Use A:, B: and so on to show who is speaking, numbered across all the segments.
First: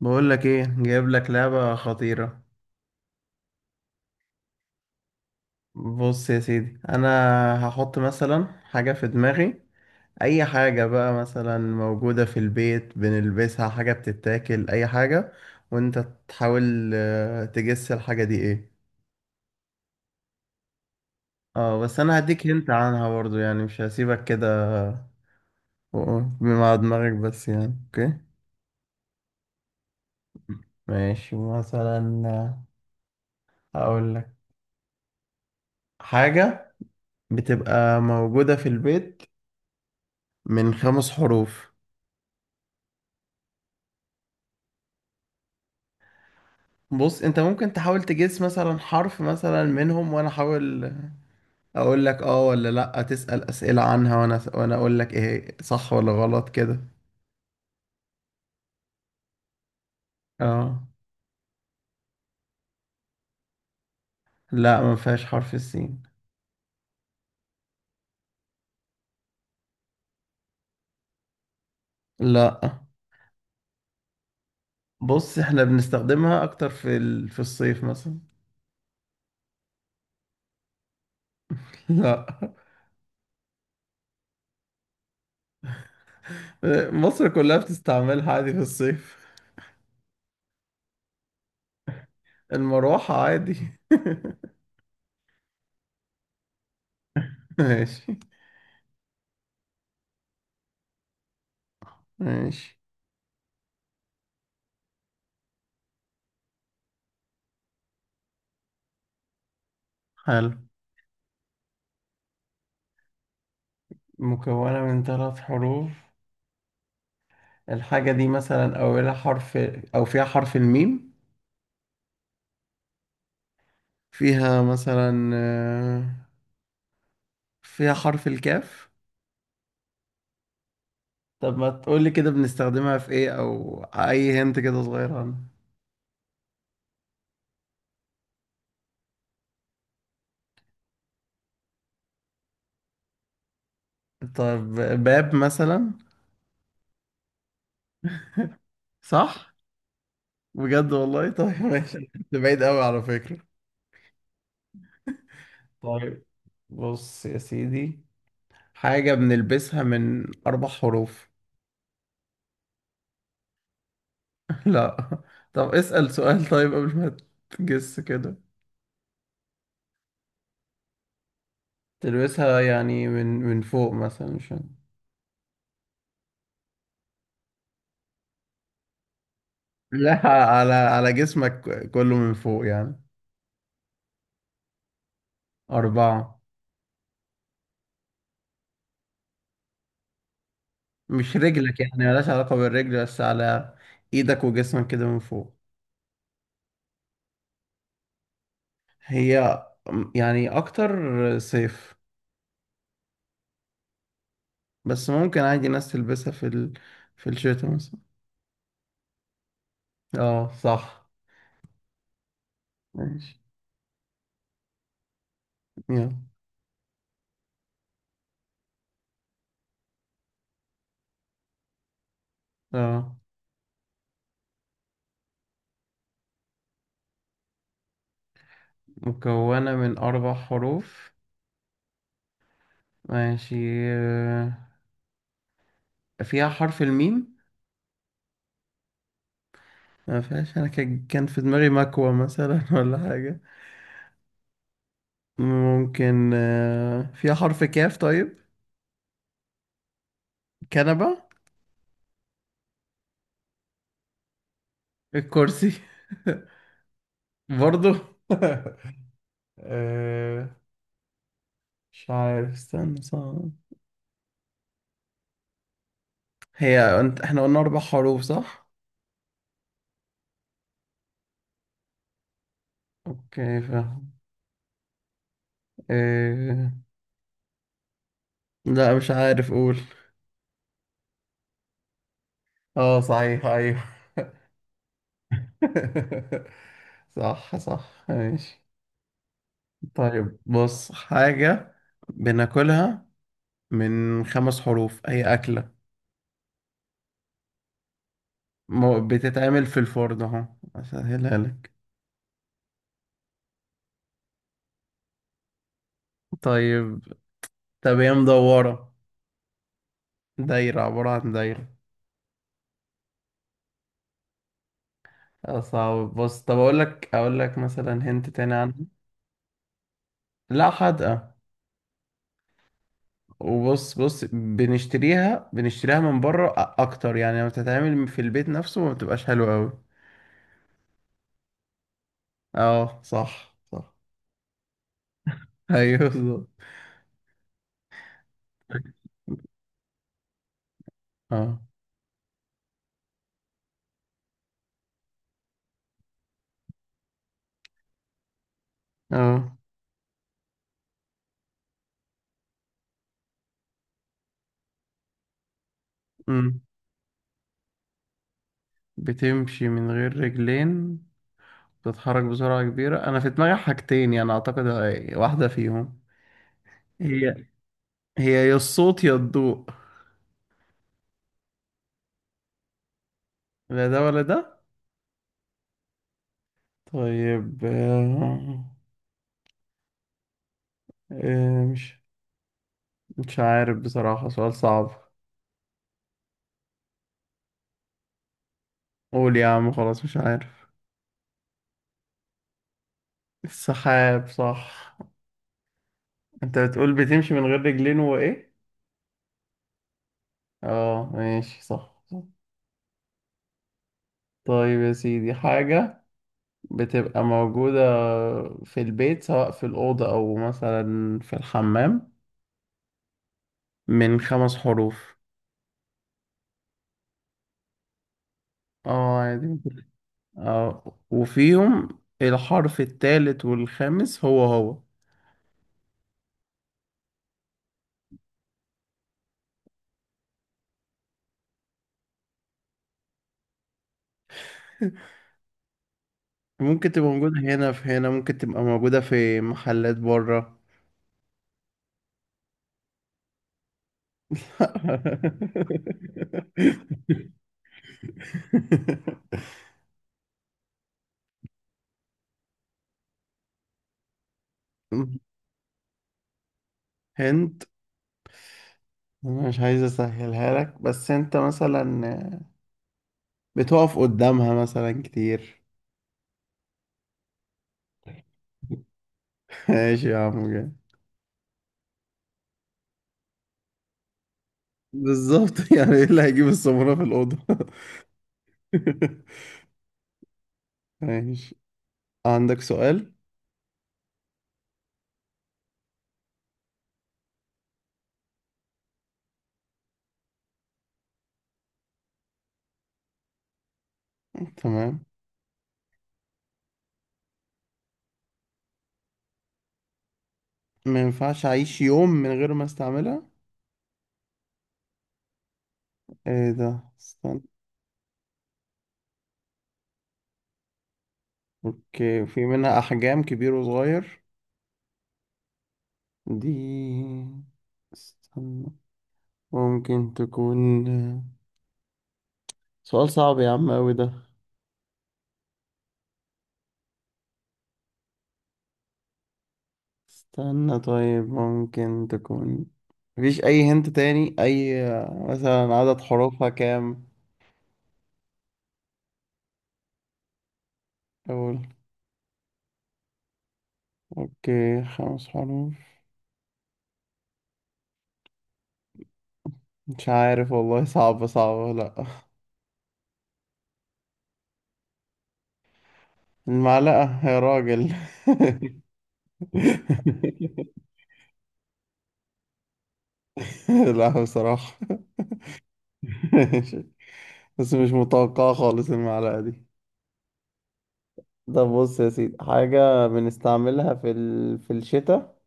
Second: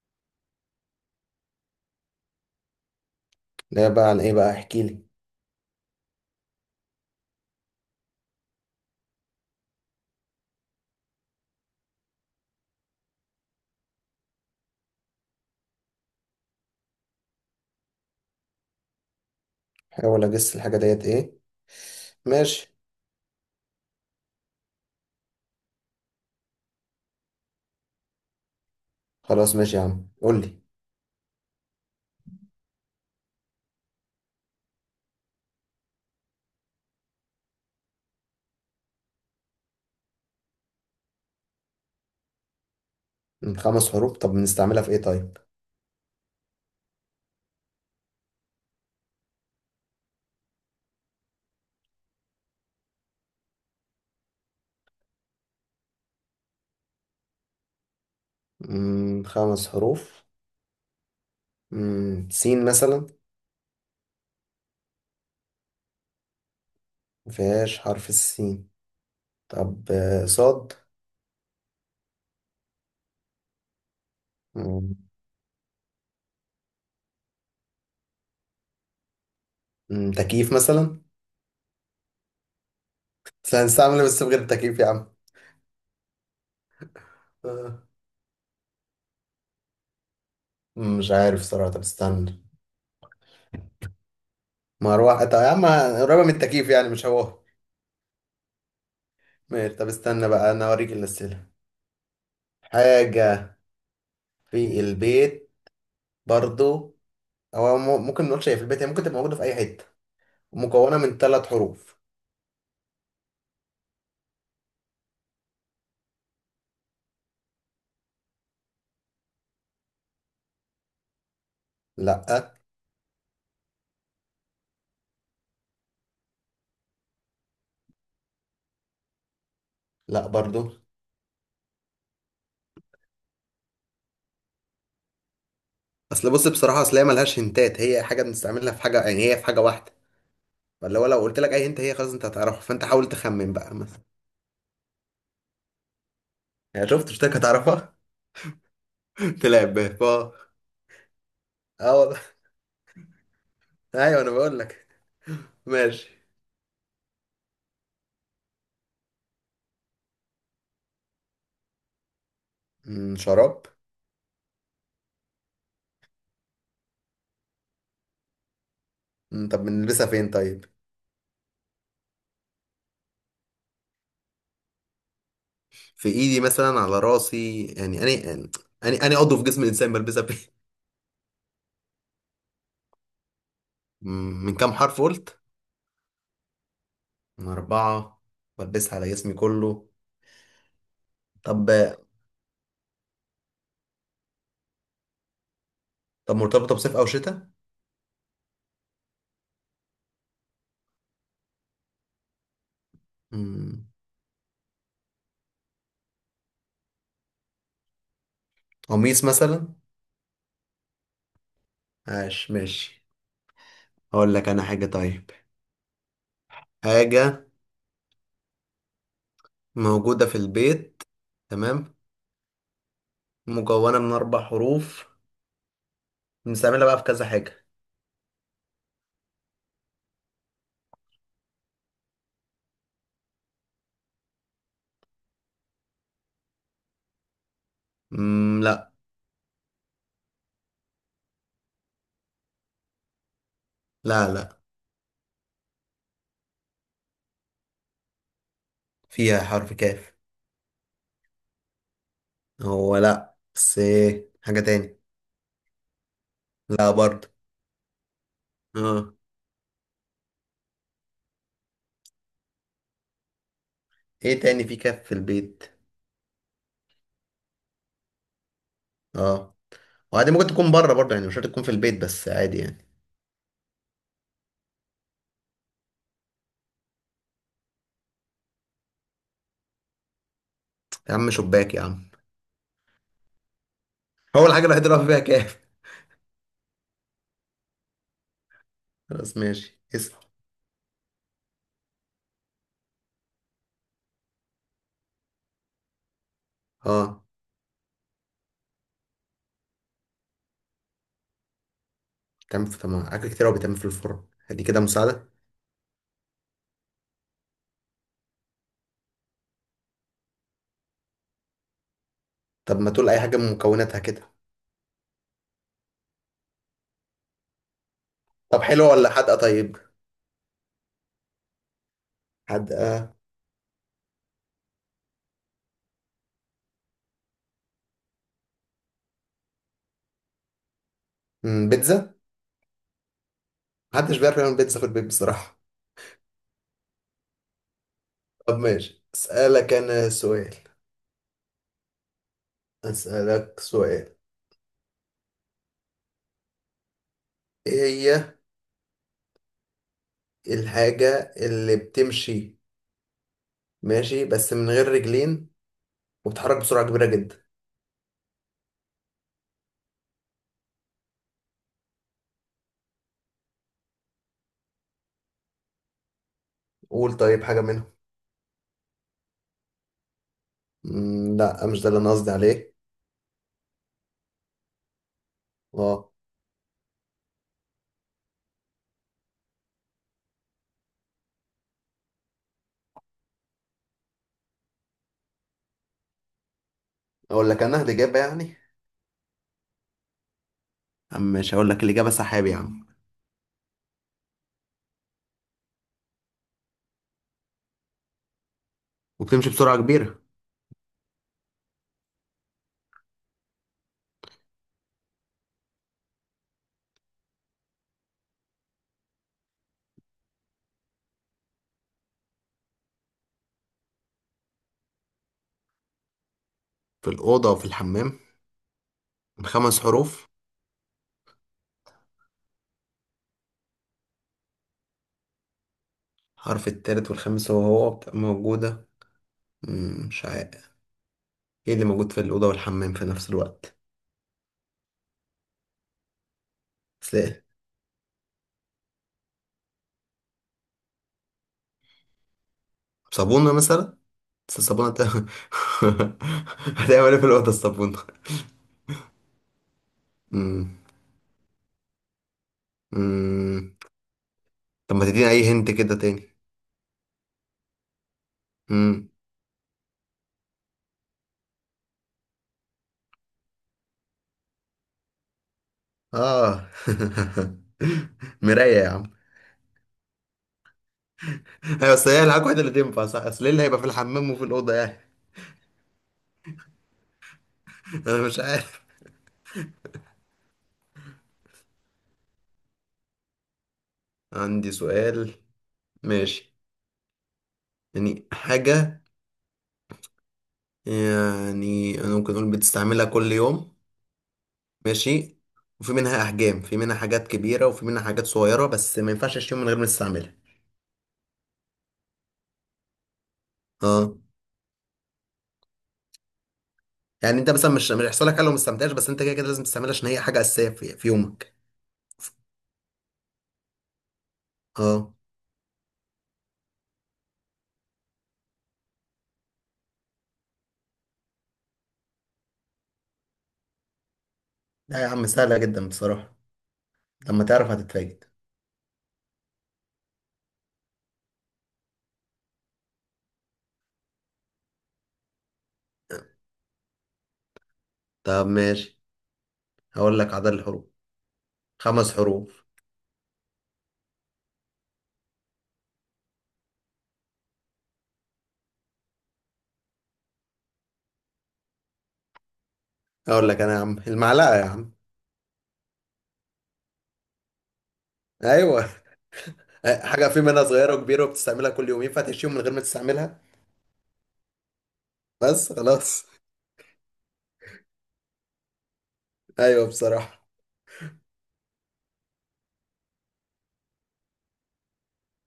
A: بقول لك ايه، جايب لك لعبة خطيرة.
B: ده بقى عن ايه بقى احكي لي.
A: بص يا سيدي، انا هحط مثلا حاجة في دماغي، اي حاجة بقى، مثلا موجودة في البيت بنلبسها، حاجة بتتاكل، اي حاجة. وانت تحاول تجس الحاجة دي ايه.
B: حاول اجس الحاجه ديت ايه.
A: اه بس انا هديك هنت
B: ماشي.
A: عنها برضو، يعني مش هسيبك كده. مع دماغك بس، يعني اوكي؟
B: خلاص ماشي يا عم قول لي.
A: ماشي، مثلا هقول لك حاجة بتبقى موجودة في البيت، من خمس حروف.
B: من خمس حروف طب بنستعملها في ايه طيب؟
A: بص، انت ممكن تحاول تجس مثلا حرف مثلا منهم، وانا احاول اقول لك اه ولا لا. تسأل اسئلة عنها وانا اقول لك ايه صح ولا غلط كده.
B: خمس حروف.
A: اه.
B: سين مثلا.
A: لا، ما فيهاش حرف السين.
B: مفيهاش حرف السين. طب صاد.
A: لا.
B: مم.
A: بص، احنا بنستخدمها اكتر في الصيف مثلا.
B: تكييف مثلا.
A: لا.
B: بس هنستعمل إيه بس من غير التكييف يا عم؟
A: مصر كلها
B: آه.
A: بتستعملها عادي في الصيف.
B: مش عارف صراحه طب استنى.
A: المروحة عادي.
B: مروحه طب يا عم، قريبه من التكييف يعني مش هو.
A: ماشي.
B: ماشي طب استنى بقى انا اوريك الاسئله.
A: ماشي،
B: حاجه في البيت برضو. هو ممكن نقول شايف البيت، هي ممكن تبقى موجودة في أي حتة.
A: حلو،
B: مكونة من ثلاث حروف.
A: مكونة من ثلاث حروف. الحاجة دي مثلا أولها حرف، أو فيها حرف الميم.
B: لأ.
A: فيها مثلا فيها حرف الكاف.
B: لأ برضو.
A: طب ما تقولي كده، بنستخدمها في إيه، أو أي هنت كده صغير عنها.
B: أصل بص بصراحة أصل هي ملهاش هنتات، هي حاجة بنستعملها في حاجة، يعني هي في حاجة واحدة. فاللي هو لو قلت لك أي هنت هي خلاص أنت هتعرفها، فأنت حاول تخمن بقى مثلا.
A: طب، باب مثلا.
B: يعني شفت، قلت لك هتعرفها.
A: صح.
B: تلعب بيها.
A: بجد والله؟ طيب
B: اه
A: ماشي،
B: والله.
A: ده بعيد أوي على فكرة.
B: أيوه أنا بقول لك. ماشي.
A: طيب، بص يا سيدي، حاجة بنلبسها من أربع حروف.
B: شراب.
A: لا. طب اسأل سؤال طيب قبل ما تجس كده.
B: طب بنلبسها فين طيب؟
A: تلبسها يعني من فوق مثلا، مش عارف.
B: في إيدي مثلا على راسي، يعني أني أني عضو في جسم الإنسان
A: لا،
B: بلبسها فين؟
A: على جسمك كله، من فوق يعني.
B: من كام حرف قلت؟
A: أربعة.
B: من أربعة. بلبسها على جسمي كله.
A: مش
B: طب.
A: رجلك، يعني ملهاش علاقة بالرجل، بس على إيدك وجسمك كده من فوق.
B: طب مرتبطة بصيف أو شتاء؟
A: هي يعني أكتر صيف،
B: مم،
A: بس ممكن عادي ناس تلبسها في الشتاء مثلا.
B: قميص مثلا؟
A: اه صح.
B: عاش ماشي.
A: ماشي.
B: هقول لك أنا حاجة طيب.
A: يلا.
B: حاجة موجودة في البيت. تمام.
A: اه.
B: مكونة من أربع حروف. بنستعملها بقى في كذا حاجة.
A: مكونة من أربع حروف، ماشي. آه، فيها حرف الميم.
B: لا.
A: ما فيهاش. أنا كان في دماغي مكوى مثلا ولا حاجة.
B: لا لا.
A: ممكن فيها حرف كاف طيب.
B: فيها حرف كاف.
A: كنبة.
B: هو لا، بس إيه حاجة تاني.
A: الكرسي.
B: لا برضه.
A: برضو.
B: اه.
A: آه، مش عارف، استنى، صعب.
B: ايه تاني في كاف في البيت.
A: هي انت، احنا قلنا اربع حروف صح؟
B: اه، وعادي ممكن تكون بره برضه، يعني مش شرط تكون في البيت بس عادي يعني.
A: اوكي فاهم. آه، لا مش عارف، قول.
B: يا عم شباك يا عم!
A: اه صحيح، ايوه.
B: هو الحاجة الوحيدة اللي واقف بيها كاف.
A: صح صح، ماشي.
B: خلاص ماشي اسأل.
A: طيب بص، حاجة بناكلها من خمس حروف، هي أكلة.
B: اه.
A: بتتعمل في الفرن اهو، اسهلها لك.
B: بتعمل في طب ما حاجات كتير أوي بتعمل في الفرن، هدي كده مساعدة.
A: طيب. طب هي مدورة، دايرة، عبارة عن دايرة.
B: طب ما تقول أي حاجة من مكوناتها كده.
A: صعب. بص طب أقول لك مثلا هنت تاني
B: طب
A: عنها.
B: حلوة ولا حادقة طيب؟
A: لا حدقة.
B: حادقة.
A: وبص بص، بنشتريها من بره أكتر، يعني لما بتتعمل في البيت نفسه ما بتبقاش حلوة أوي.
B: بيتزا.
A: اه صح صح.
B: محدش بيعرف يعمل بيتزا في البيت بصراحة.
A: أيوه بالظبط.
B: طب ماشي أسألك أنا سؤال.
A: اه.
B: أسألك سؤال. إيه هي
A: اه.
B: الحاجة اللي بتمشي، ماشي بس من غير رجلين وبتتحرك
A: أمم.
B: بسرعة كبيرة جدا؟
A: بتمشي من غير رجلين، بتتحرك بسرعة كبيرة، أنا في دماغي حاجتين يعني أعتقد، واحدة فيهم.
B: قول طيب
A: هي
B: حاجة منهم.
A: هي يا الصوت يا الضوء.
B: لا مش ده اللي أنا قصدي عليه.
A: لا ده ولا ده.
B: اه.
A: طيب آه، مش مش عارف بصراحة، سؤال صعب.
B: أقول لك أنا الإجابة يعني.
A: قول يا عم، خلاص مش عارف.
B: عم مش هقول لك الإجابة، سحاب يا عم.
A: السحاب صح. انت بتقول بتمشي من غير رجلين وايه؟
B: وبتمشي بسرعة كبيرة.
A: اه ماشي صح. طيب يا سيدي، حاجة بتبقى موجودة في البيت، سواء في الأوضة أو مثلا في الحمام، من خمس حروف.
B: في الأوضة وفي الحمام.
A: اه
B: من
A: عادي،
B: خمس
A: ممكن.
B: حروف.
A: اه، وفيهم الحرف التالت والخامس هو هو.
B: حرف التالت والخامس هو هو. بتبقى موجودة. مش عارف. ايه اللي موجود في الأوضة والحمام في نفس الوقت؟
A: ممكن تبقى
B: بس
A: موجودة
B: ايه.
A: هنا، في هنا، ممكن تبقى موجودة في محلات بره.
B: صابونة مثلا. بس الصابونة هتعمل ايه في الأوضة الصابونة؟ مم. مم. طب ما تديني أي هنت كده تاني.
A: هنت.
B: مم.
A: أنا مش عايز اسهلها لك، بس انت مثلا بتقف قدامها مثلا كتير.
B: اه. مراية يا عم!
A: ماشي يا عم، جاي.
B: ايوه بس هي الحاجة الوحيدة اللي تنفع صح، اصل ايه اللي هيبقى في الحمام وفي الأوضة يعني.
A: بالظبط. يعني ايه اللي هيجيب السمرة في الأوضة؟
B: انا مش عارف.
A: ماشي. عندك سؤال.
B: عندي سؤال. ماشي. يعني حاجة. يعني أنا ممكن أقول بتستعملها كل يوم.
A: تمام.
B: ماشي. وفي منها أحجام، في منها حاجات كبيرة وفي منها حاجات صغيرة، بس ما ينفعش أشيل يوم من غير ما تستعملها.
A: ما ينفعش أعيش يوم من غير ما استعملها؟
B: اه.
A: ايه ده،
B: يعني
A: استنى.
B: أنت مثلا مش هيحصل لك حاجة لو ما استعملتهاش، بس أنت كده كده لازم تستعملها عشان هي حاجة أساسية في يومك.
A: اوكي، في منها احجام كبير وصغير.
B: اه.
A: دي، استنى، ممكن تكون، سؤال صعب يا عم اوي ده.
B: لا يا عم سهلة جدا بصراحة، لما تعرف هتتفاجئ.
A: استنى طيب، ممكن تكون، مفيش اي هنت تاني؟ اي مثلا عدد حروفها كام؟
B: طب ماشي، هقول لك عدد الحروف.
A: اقول.
B: خمس حروف.
A: اوكي خمس حروف. مش عارف والله، صعبة صعبة، لا.
B: هقول لك أنا يا عم، المعلقة يا عم.
A: المعلقة يا راجل!
B: أيوه. حاجه في منها صغيره وكبيره وبتستعملها كل يوم، ينفع تعيش يوم من غير ما تستعملها؟
A: لا بصراحة.
B: بس خلاص.
A: بس مش متوقعة خالص المعلقة دي.
B: ايوه بصراحه.
A: طب بص يا سيدي، حاجة بنستعملها في الشتاء،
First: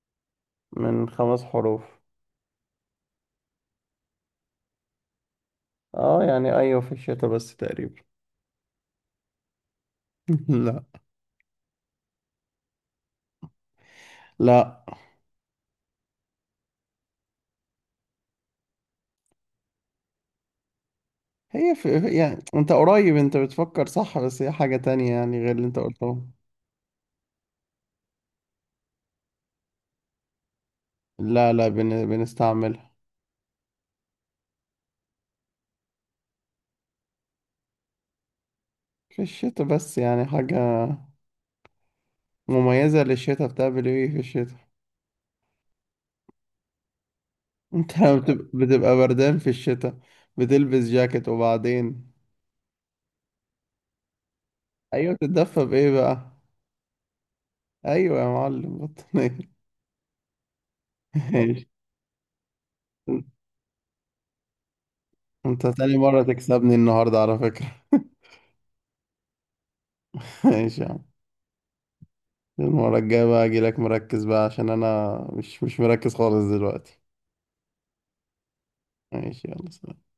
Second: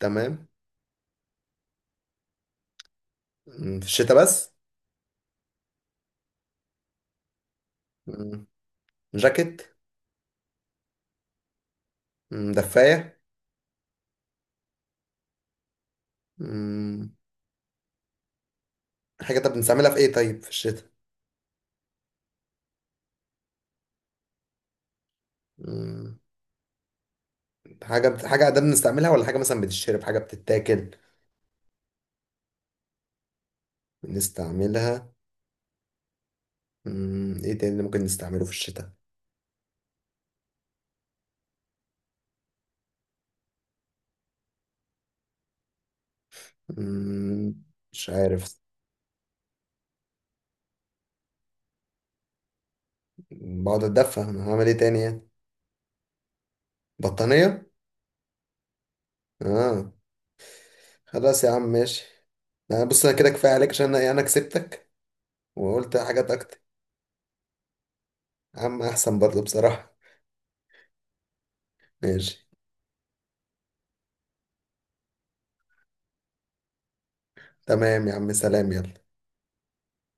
B: تمام.
A: من خمس حروف.
B: في الشتاء بس.
A: اه يعني ايوه، في الشتاء بس تقريبا.
B: مم، جاكيت.
A: لا.
B: دفايه.
A: لا.
B: مم. حاجه طب بنستعملها في ايه طيب في الشتاء؟
A: يعني انت قريب، انت بتفكر صح، بس هي حاجة تانية يعني غير اللي انت
B: مم.
A: قلته.
B: حاجه ده بنستعملها ولا حاجه مثلا بتتشرب حاجه بتتاكل؟
A: لا لا، بنستعملها.
B: بنستعملها. ايه تاني اللي ممكن نستعمله في الشتاء؟
A: في الشتاء بس، يعني حاجة مميزة للشتاء، بتعمل ايه في الشتاء؟
B: مم،
A: انت
B: مش
A: لما بتبقى
B: عارف.
A: بتبقى بردان في الشتاء بتلبس جاكيت، وبعدين؟
B: بقعد اتدفى، انا هعمل ايه تاني
A: ايوه
B: يعني؟
A: بتتدفى بايه بقى؟
B: بطانيه.
A: ايوه يا معلم، بطانية.
B: اه. خلاص يا عم
A: ماشي.
B: ماشي. أنا بص، أنا كده كفاية عليك، عشان أنا أنا كسبتك.
A: انت تاني
B: وقلت
A: مرة
B: حاجات أكتر.
A: تكسبني النهاردة على فكرة.
B: يا عم أحسن برضه بصراحة.
A: ماشي يا عم.
B: ماشي.
A: المرة الجاية بقى اجيلك مركز بقى، عشان انا مش مركز خالص دلوقتي.
B: تمام يا عم، سلام يلا.
A: ماشي يلا سلام.